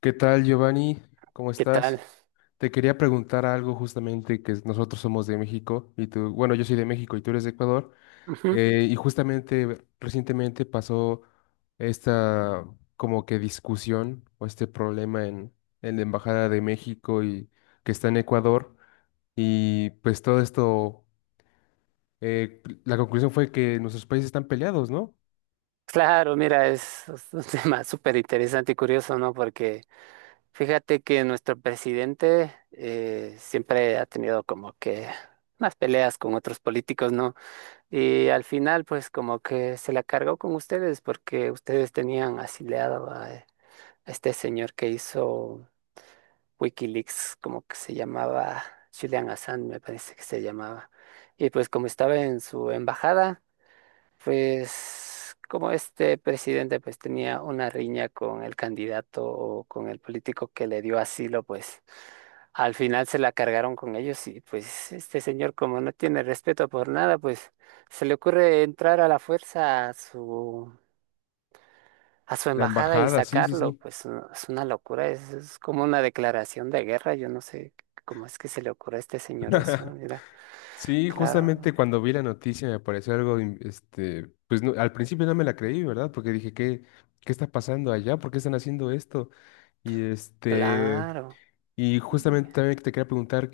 ¿Qué tal, Giovanni? ¿Cómo ¿Qué tal? estás? Te quería preguntar algo justamente que nosotros somos de México y tú, bueno, yo soy de México y tú eres de Ecuador, Ujú. Y justamente recientemente pasó esta como que discusión o este problema en la Embajada de México y que está en Ecuador y pues todo esto, la conclusión fue que nuestros países están peleados, ¿no? Claro, mira, es un tema súper interesante y curioso, ¿no? Porque fíjate que nuestro presidente siempre ha tenido como que unas peleas con otros políticos, ¿no? Y al final, pues como que se la cargó con ustedes porque ustedes tenían asilado a este señor que hizo WikiLeaks, como que se llamaba Julian Assange, me parece que se llamaba. Y pues como estaba en su embajada. Pues como este presidente pues tenía una riña con el candidato o con el político que le dio asilo, pues al final se la cargaron con ellos y pues este señor como no tiene respeto por nada, pues se le ocurre entrar a la fuerza a su La embajada y embajada, sí, sí, sacarlo, sí. pues no, es una locura, es como una declaración de guerra, yo no sé cómo es que se le ocurre a este señor eso, mira, Sí, claro, justamente cuando vi la noticia me pareció algo, pues al principio no me la creí, ¿verdad? Porque dije, ¿qué, qué está pasando allá? ¿Por qué están haciendo esto? Y este, claro. y justamente también te quería preguntar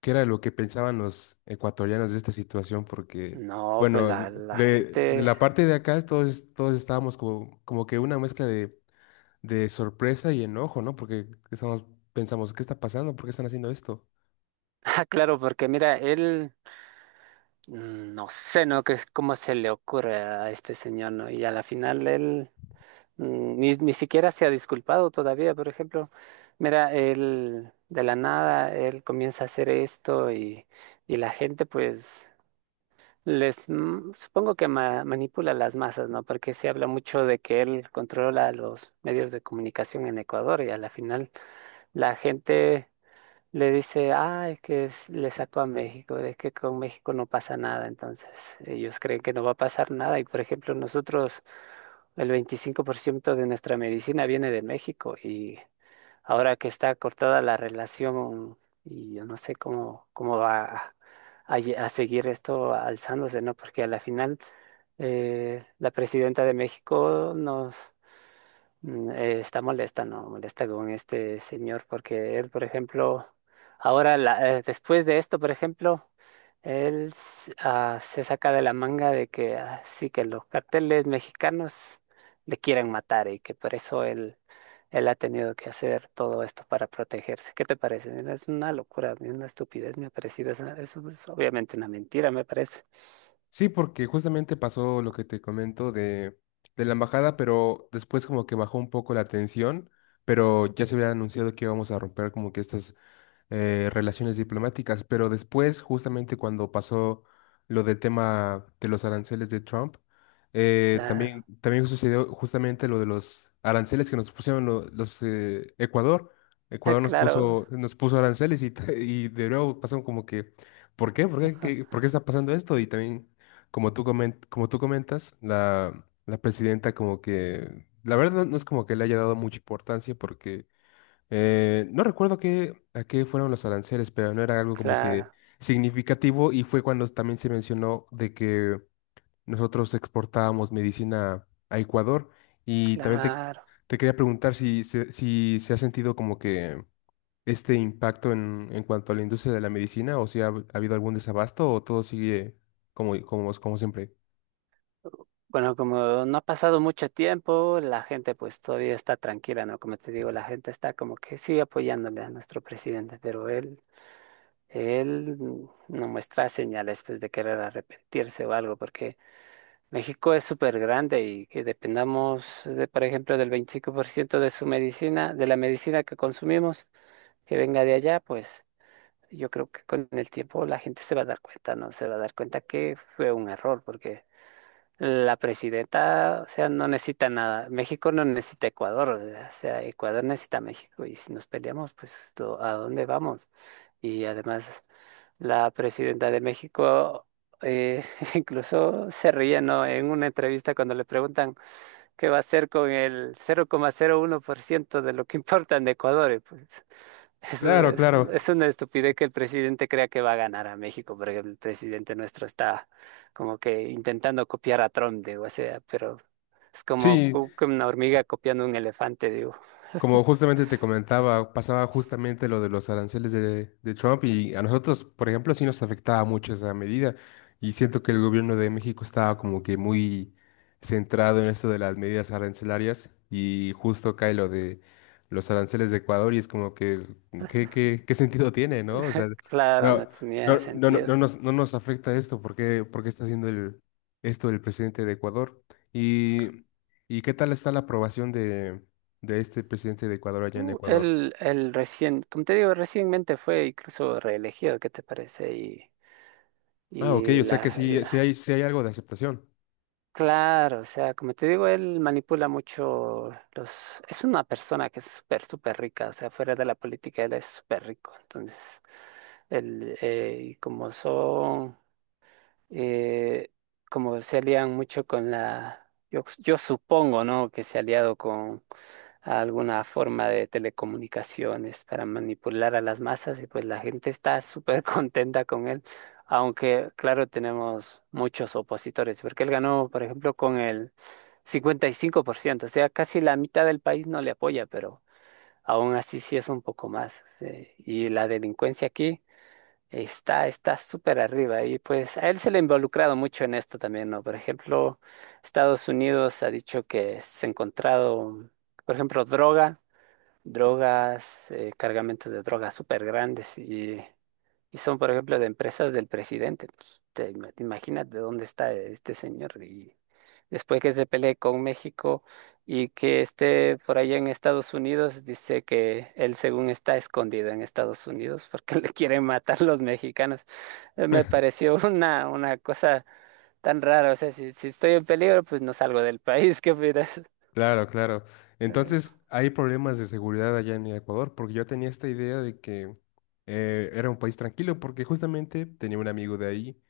qué era lo que pensaban los ecuatorianos de esta situación, porque, No, pues bueno, la de gente. la parte de acá todos, todos estábamos como, como que una mezcla de sorpresa y enojo, ¿no? Porque estamos, pensamos, ¿qué está pasando? ¿Por qué están haciendo esto? Ah, claro, porque mira, él, no sé, ¿no? Que es cómo se le ocurre a este señor, ¿no? Y a la final él ni siquiera se ha disculpado todavía. Por ejemplo, mira, él de la nada, él comienza a hacer esto y la gente, pues, les, supongo que manipula las masas, ¿no? Porque se habla mucho de que él controla los medios de comunicación en Ecuador y a la final la gente, le dice, ah, es que le sacó a México, es que con México no pasa nada, entonces ellos creen que no va a pasar nada y por ejemplo nosotros, el 25% de nuestra medicina viene de México y ahora que está cortada la relación y yo no sé cómo, cómo va a seguir esto alzándose, ¿no? Porque a la final la presidenta de México nos... Está molesta, ¿no? Molesta con este señor porque él, por ejemplo, ahora, después de esto, por ejemplo, se saca de la manga de que ah, sí, que los carteles mexicanos le quieren matar y que por eso él, él ha tenido que hacer todo esto para protegerse. ¿Qué te parece? Mira, es una locura, a mí una estupidez me ha parecido. Eso es obviamente una mentira, me parece. Sí, porque justamente pasó lo que te comento de la embajada, pero después como que bajó un poco la tensión, pero ya se había anunciado que íbamos a romper como que estas relaciones diplomáticas, pero después, justamente cuando pasó lo del tema de los aranceles de Trump, también, Claro, también sucedió justamente lo de los aranceles que nos pusieron Ecuador. Ecuador claro, nos puso aranceles y, y de nuevo pasaron como que, ¿por qué? ¿Por qué? ¿Por qué está pasando esto? Y también, como tú comentas, la presidenta como que, la verdad no es como que le haya dado mucha importancia porque no recuerdo qué, a qué fueron los aranceles, pero no era algo como que claro, significativo y fue cuando también se mencionó de que nosotros exportábamos medicina a Ecuador y también claro. te quería preguntar si, si se ha sentido como que este impacto en cuanto a la industria de la medicina o si ha, ha habido algún desabasto o todo sigue como, como, como siempre. Bueno, como no ha pasado mucho tiempo, la gente pues todavía está tranquila, ¿no? Como te digo, la gente está como que sigue apoyándole a nuestro presidente, pero él no muestra señales pues de querer arrepentirse o algo, porque México es súper grande y que dependamos de, por ejemplo, del 25% de su medicina, de la medicina que consumimos, que venga de allá, pues yo creo que con el tiempo la gente se va a dar cuenta, ¿no? Se va a dar cuenta que fue un error, porque la presidenta, o sea, no necesita nada. México no necesita Ecuador, o sea, Ecuador necesita a México. Y si nos peleamos, pues, ¿a dónde vamos? Y además, la presidenta de México eh, incluso se ríe, ¿no? En una entrevista cuando le preguntan, ¿qué va a hacer con el 0,01% de lo que importa en Ecuador? Y pues eso Claro, claro. es una estupidez que el presidente crea que va a ganar a México, porque el presidente nuestro está como que intentando copiar a Trump, digo, o sea, pero es como Sí, que una hormiga copiando un elefante, digo. como justamente te comentaba, pasaba justamente lo de los aranceles de Trump y a nosotros, por ejemplo, sí nos afectaba mucho esa medida y siento que el gobierno de México estaba como que muy centrado en esto de las medidas arancelarias y justo cae lo de los aranceles de Ecuador y es como que, ¿qué, qué, qué sentido tiene, no? O sea, Claro, no no, no, tenía no, no, sentido. No nos afecta esto, por qué está haciendo esto el presidente de Ecuador? Y, ¿Y qué tal está la aprobación de este presidente de Ecuador allá en Ecuador? él recién, como te digo, recientemente fue incluso reelegido, ¿qué te parece? Ah, ok, y o sea que la, sí, la- sí hay algo de aceptación. Claro, o sea, como te digo, él manipula mucho los... Es una persona que es súper, súper rica, o sea, fuera de la política él es súper rico. Entonces, él, y eh, como se alían mucho con la, yo supongo, ¿no? Que se ha aliado con alguna forma de telecomunicaciones para manipular a las masas y pues la gente está súper contenta con él, aunque claro, tenemos muchos opositores, porque él ganó, por ejemplo, con el 55%, o sea, casi la mitad del país no le apoya, pero aún así sí es un poco más. Y la delincuencia aquí. Está súper arriba y pues a él se le ha involucrado mucho en esto también, ¿no? Por ejemplo, Estados Unidos ha dicho que se ha encontrado, por ejemplo, droga, drogas, cargamentos de drogas súper grandes. Y son, por ejemplo, de empresas del presidente. Pues, te imaginas de dónde está este señor. Y después que se pelee con México y que esté por allá en Estados Unidos, dice que él, según está escondido en Estados Unidos porque le quieren matar los mexicanos. Me pareció una cosa tan rara. O sea, si estoy en peligro, pues no salgo del país. ¿Qué opinas? Claro, claro. Eh, Entonces, ¿hay problemas de seguridad allá en Ecuador? Porque yo tenía esta idea de que era un país tranquilo, porque justamente tenía un amigo de ahí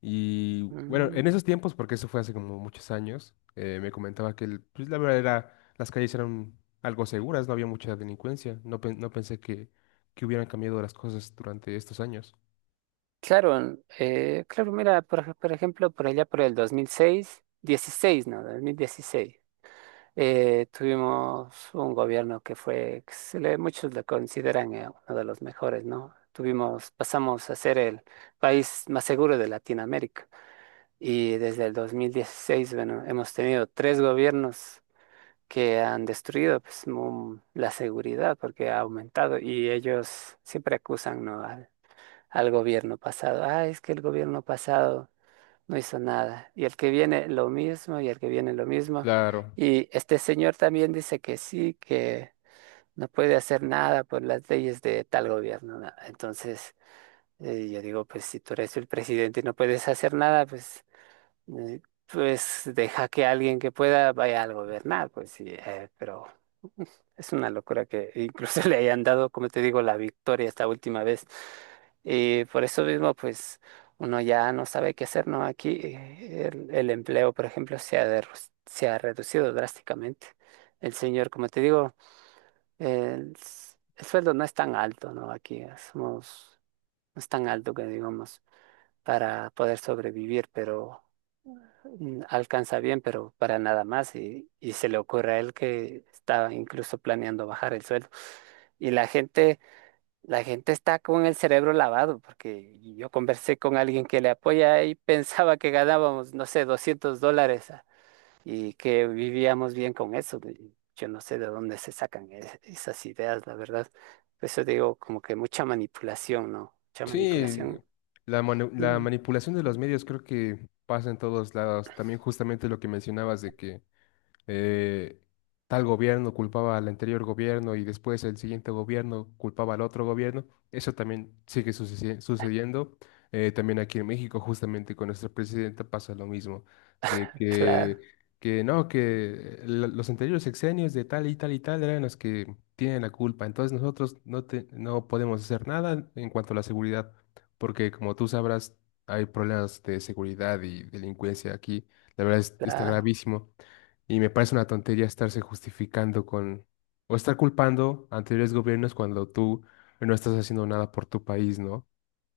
y, bueno, mm. en esos tiempos, porque eso fue hace como muchos años, me comentaba que, pues, la verdad era, las calles eran algo seguras, no había mucha delincuencia. No, no pensé que hubieran cambiado las cosas durante estos años. Claro, claro, mira, por ejemplo, por allá por el 2006, 16, no, 2016, tuvimos un gobierno que muchos lo consideran uno de los mejores, ¿no? Tuvimos, pasamos a ser el país más seguro de Latinoamérica y desde el 2016, bueno, hemos tenido tres gobiernos que han destruido pues, la seguridad porque ha aumentado y ellos siempre acusan, ¿no?, al gobierno pasado. Ah, es que el gobierno pasado no hizo nada. Y el que viene lo mismo, y el que viene lo mismo. Claro. Y este señor también dice que sí, que no puede hacer nada por las leyes de tal gobierno. Nada. Entonces, yo digo, pues si tú eres el presidente y no puedes hacer nada, pues, eh, pues deja que alguien que pueda vaya a gobernar, pues sí, pero es una locura que incluso le hayan dado, como te digo, la victoria esta última vez. Y por eso mismo, pues uno ya no sabe qué hacer, ¿no? Aquí el empleo, por ejemplo, se ha reducido drásticamente. El señor, como te digo, el sueldo no es tan alto, ¿no? Aquí somos, no es tan alto que digamos para poder sobrevivir, pero alcanza bien, pero para nada más. Y se le ocurre a él que estaba incluso planeando bajar el sueldo. Y la gente está con el cerebro lavado, porque yo conversé con alguien que le apoya y pensaba que ganábamos, no sé, $200, ah, y que vivíamos bien con eso. Y yo no sé de dónde se sacan esas ideas, la verdad. Por eso digo, como que mucha manipulación, ¿no? Mucha Sí, manipulación. la, la Mm, manipulación de los medios creo que pasa en todos lados. También justamente lo que mencionabas de que eh, tal gobierno culpaba al anterior gobierno y después el siguiente gobierno culpaba al otro gobierno. Eso también sigue sucediendo. También aquí en México, justamente con nuestra presidenta, pasa lo mismo, de claro, que no, que los anteriores sexenios de tal y tal y tal eran los que tienen la culpa. Entonces nosotros no, no podemos hacer nada en cuanto a la seguridad, porque como tú sabrás, hay problemas de seguridad y delincuencia aquí. La verdad está claro. gravísimo. Y me parece una tontería estarse justificando con o estar culpando a anteriores gobiernos cuando tú no estás haciendo nada por tu país, ¿no?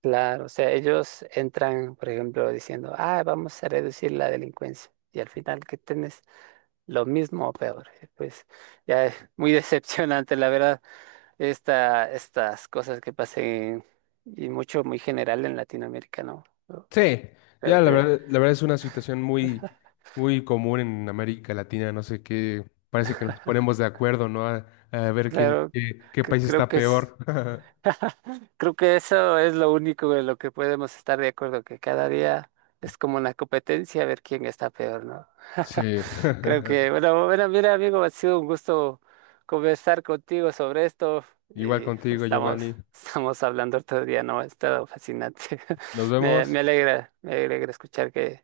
Claro, o sea, ellos entran, por ejemplo, diciendo, ah, vamos a reducir la delincuencia. Y al final que tienes lo mismo o peor. Pues ya es muy decepcionante, la verdad, estas cosas que pasen y mucho, muy general en Latinoamérica, ¿no? Yo Sí, ya Creo que, la verdad es una situación muy, muy común en América Latina, no sé qué, parece que nos ponemos de acuerdo, ¿no? A ver quién, claro, qué, qué cre- país creo está que es, peor. creo que eso es lo único en lo que podemos estar de acuerdo, que cada día es como una competencia a ver quién está peor, ¿no? Sí, Creo que, bueno, bueno, mira, amigo, ha sido un gusto conversar contigo sobre esto igual y pues, contigo, estamos, Giovanni. estamos hablando otro día, ¿no? Ha estado fascinante. Nos Me vemos. alegra, me alegra escuchar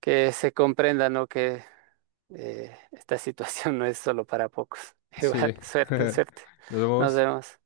que se comprenda, ¿no? Que esta situación no es solo para pocos. Igual, Sí, suerte, suerte. nos Nos vemos. vemos.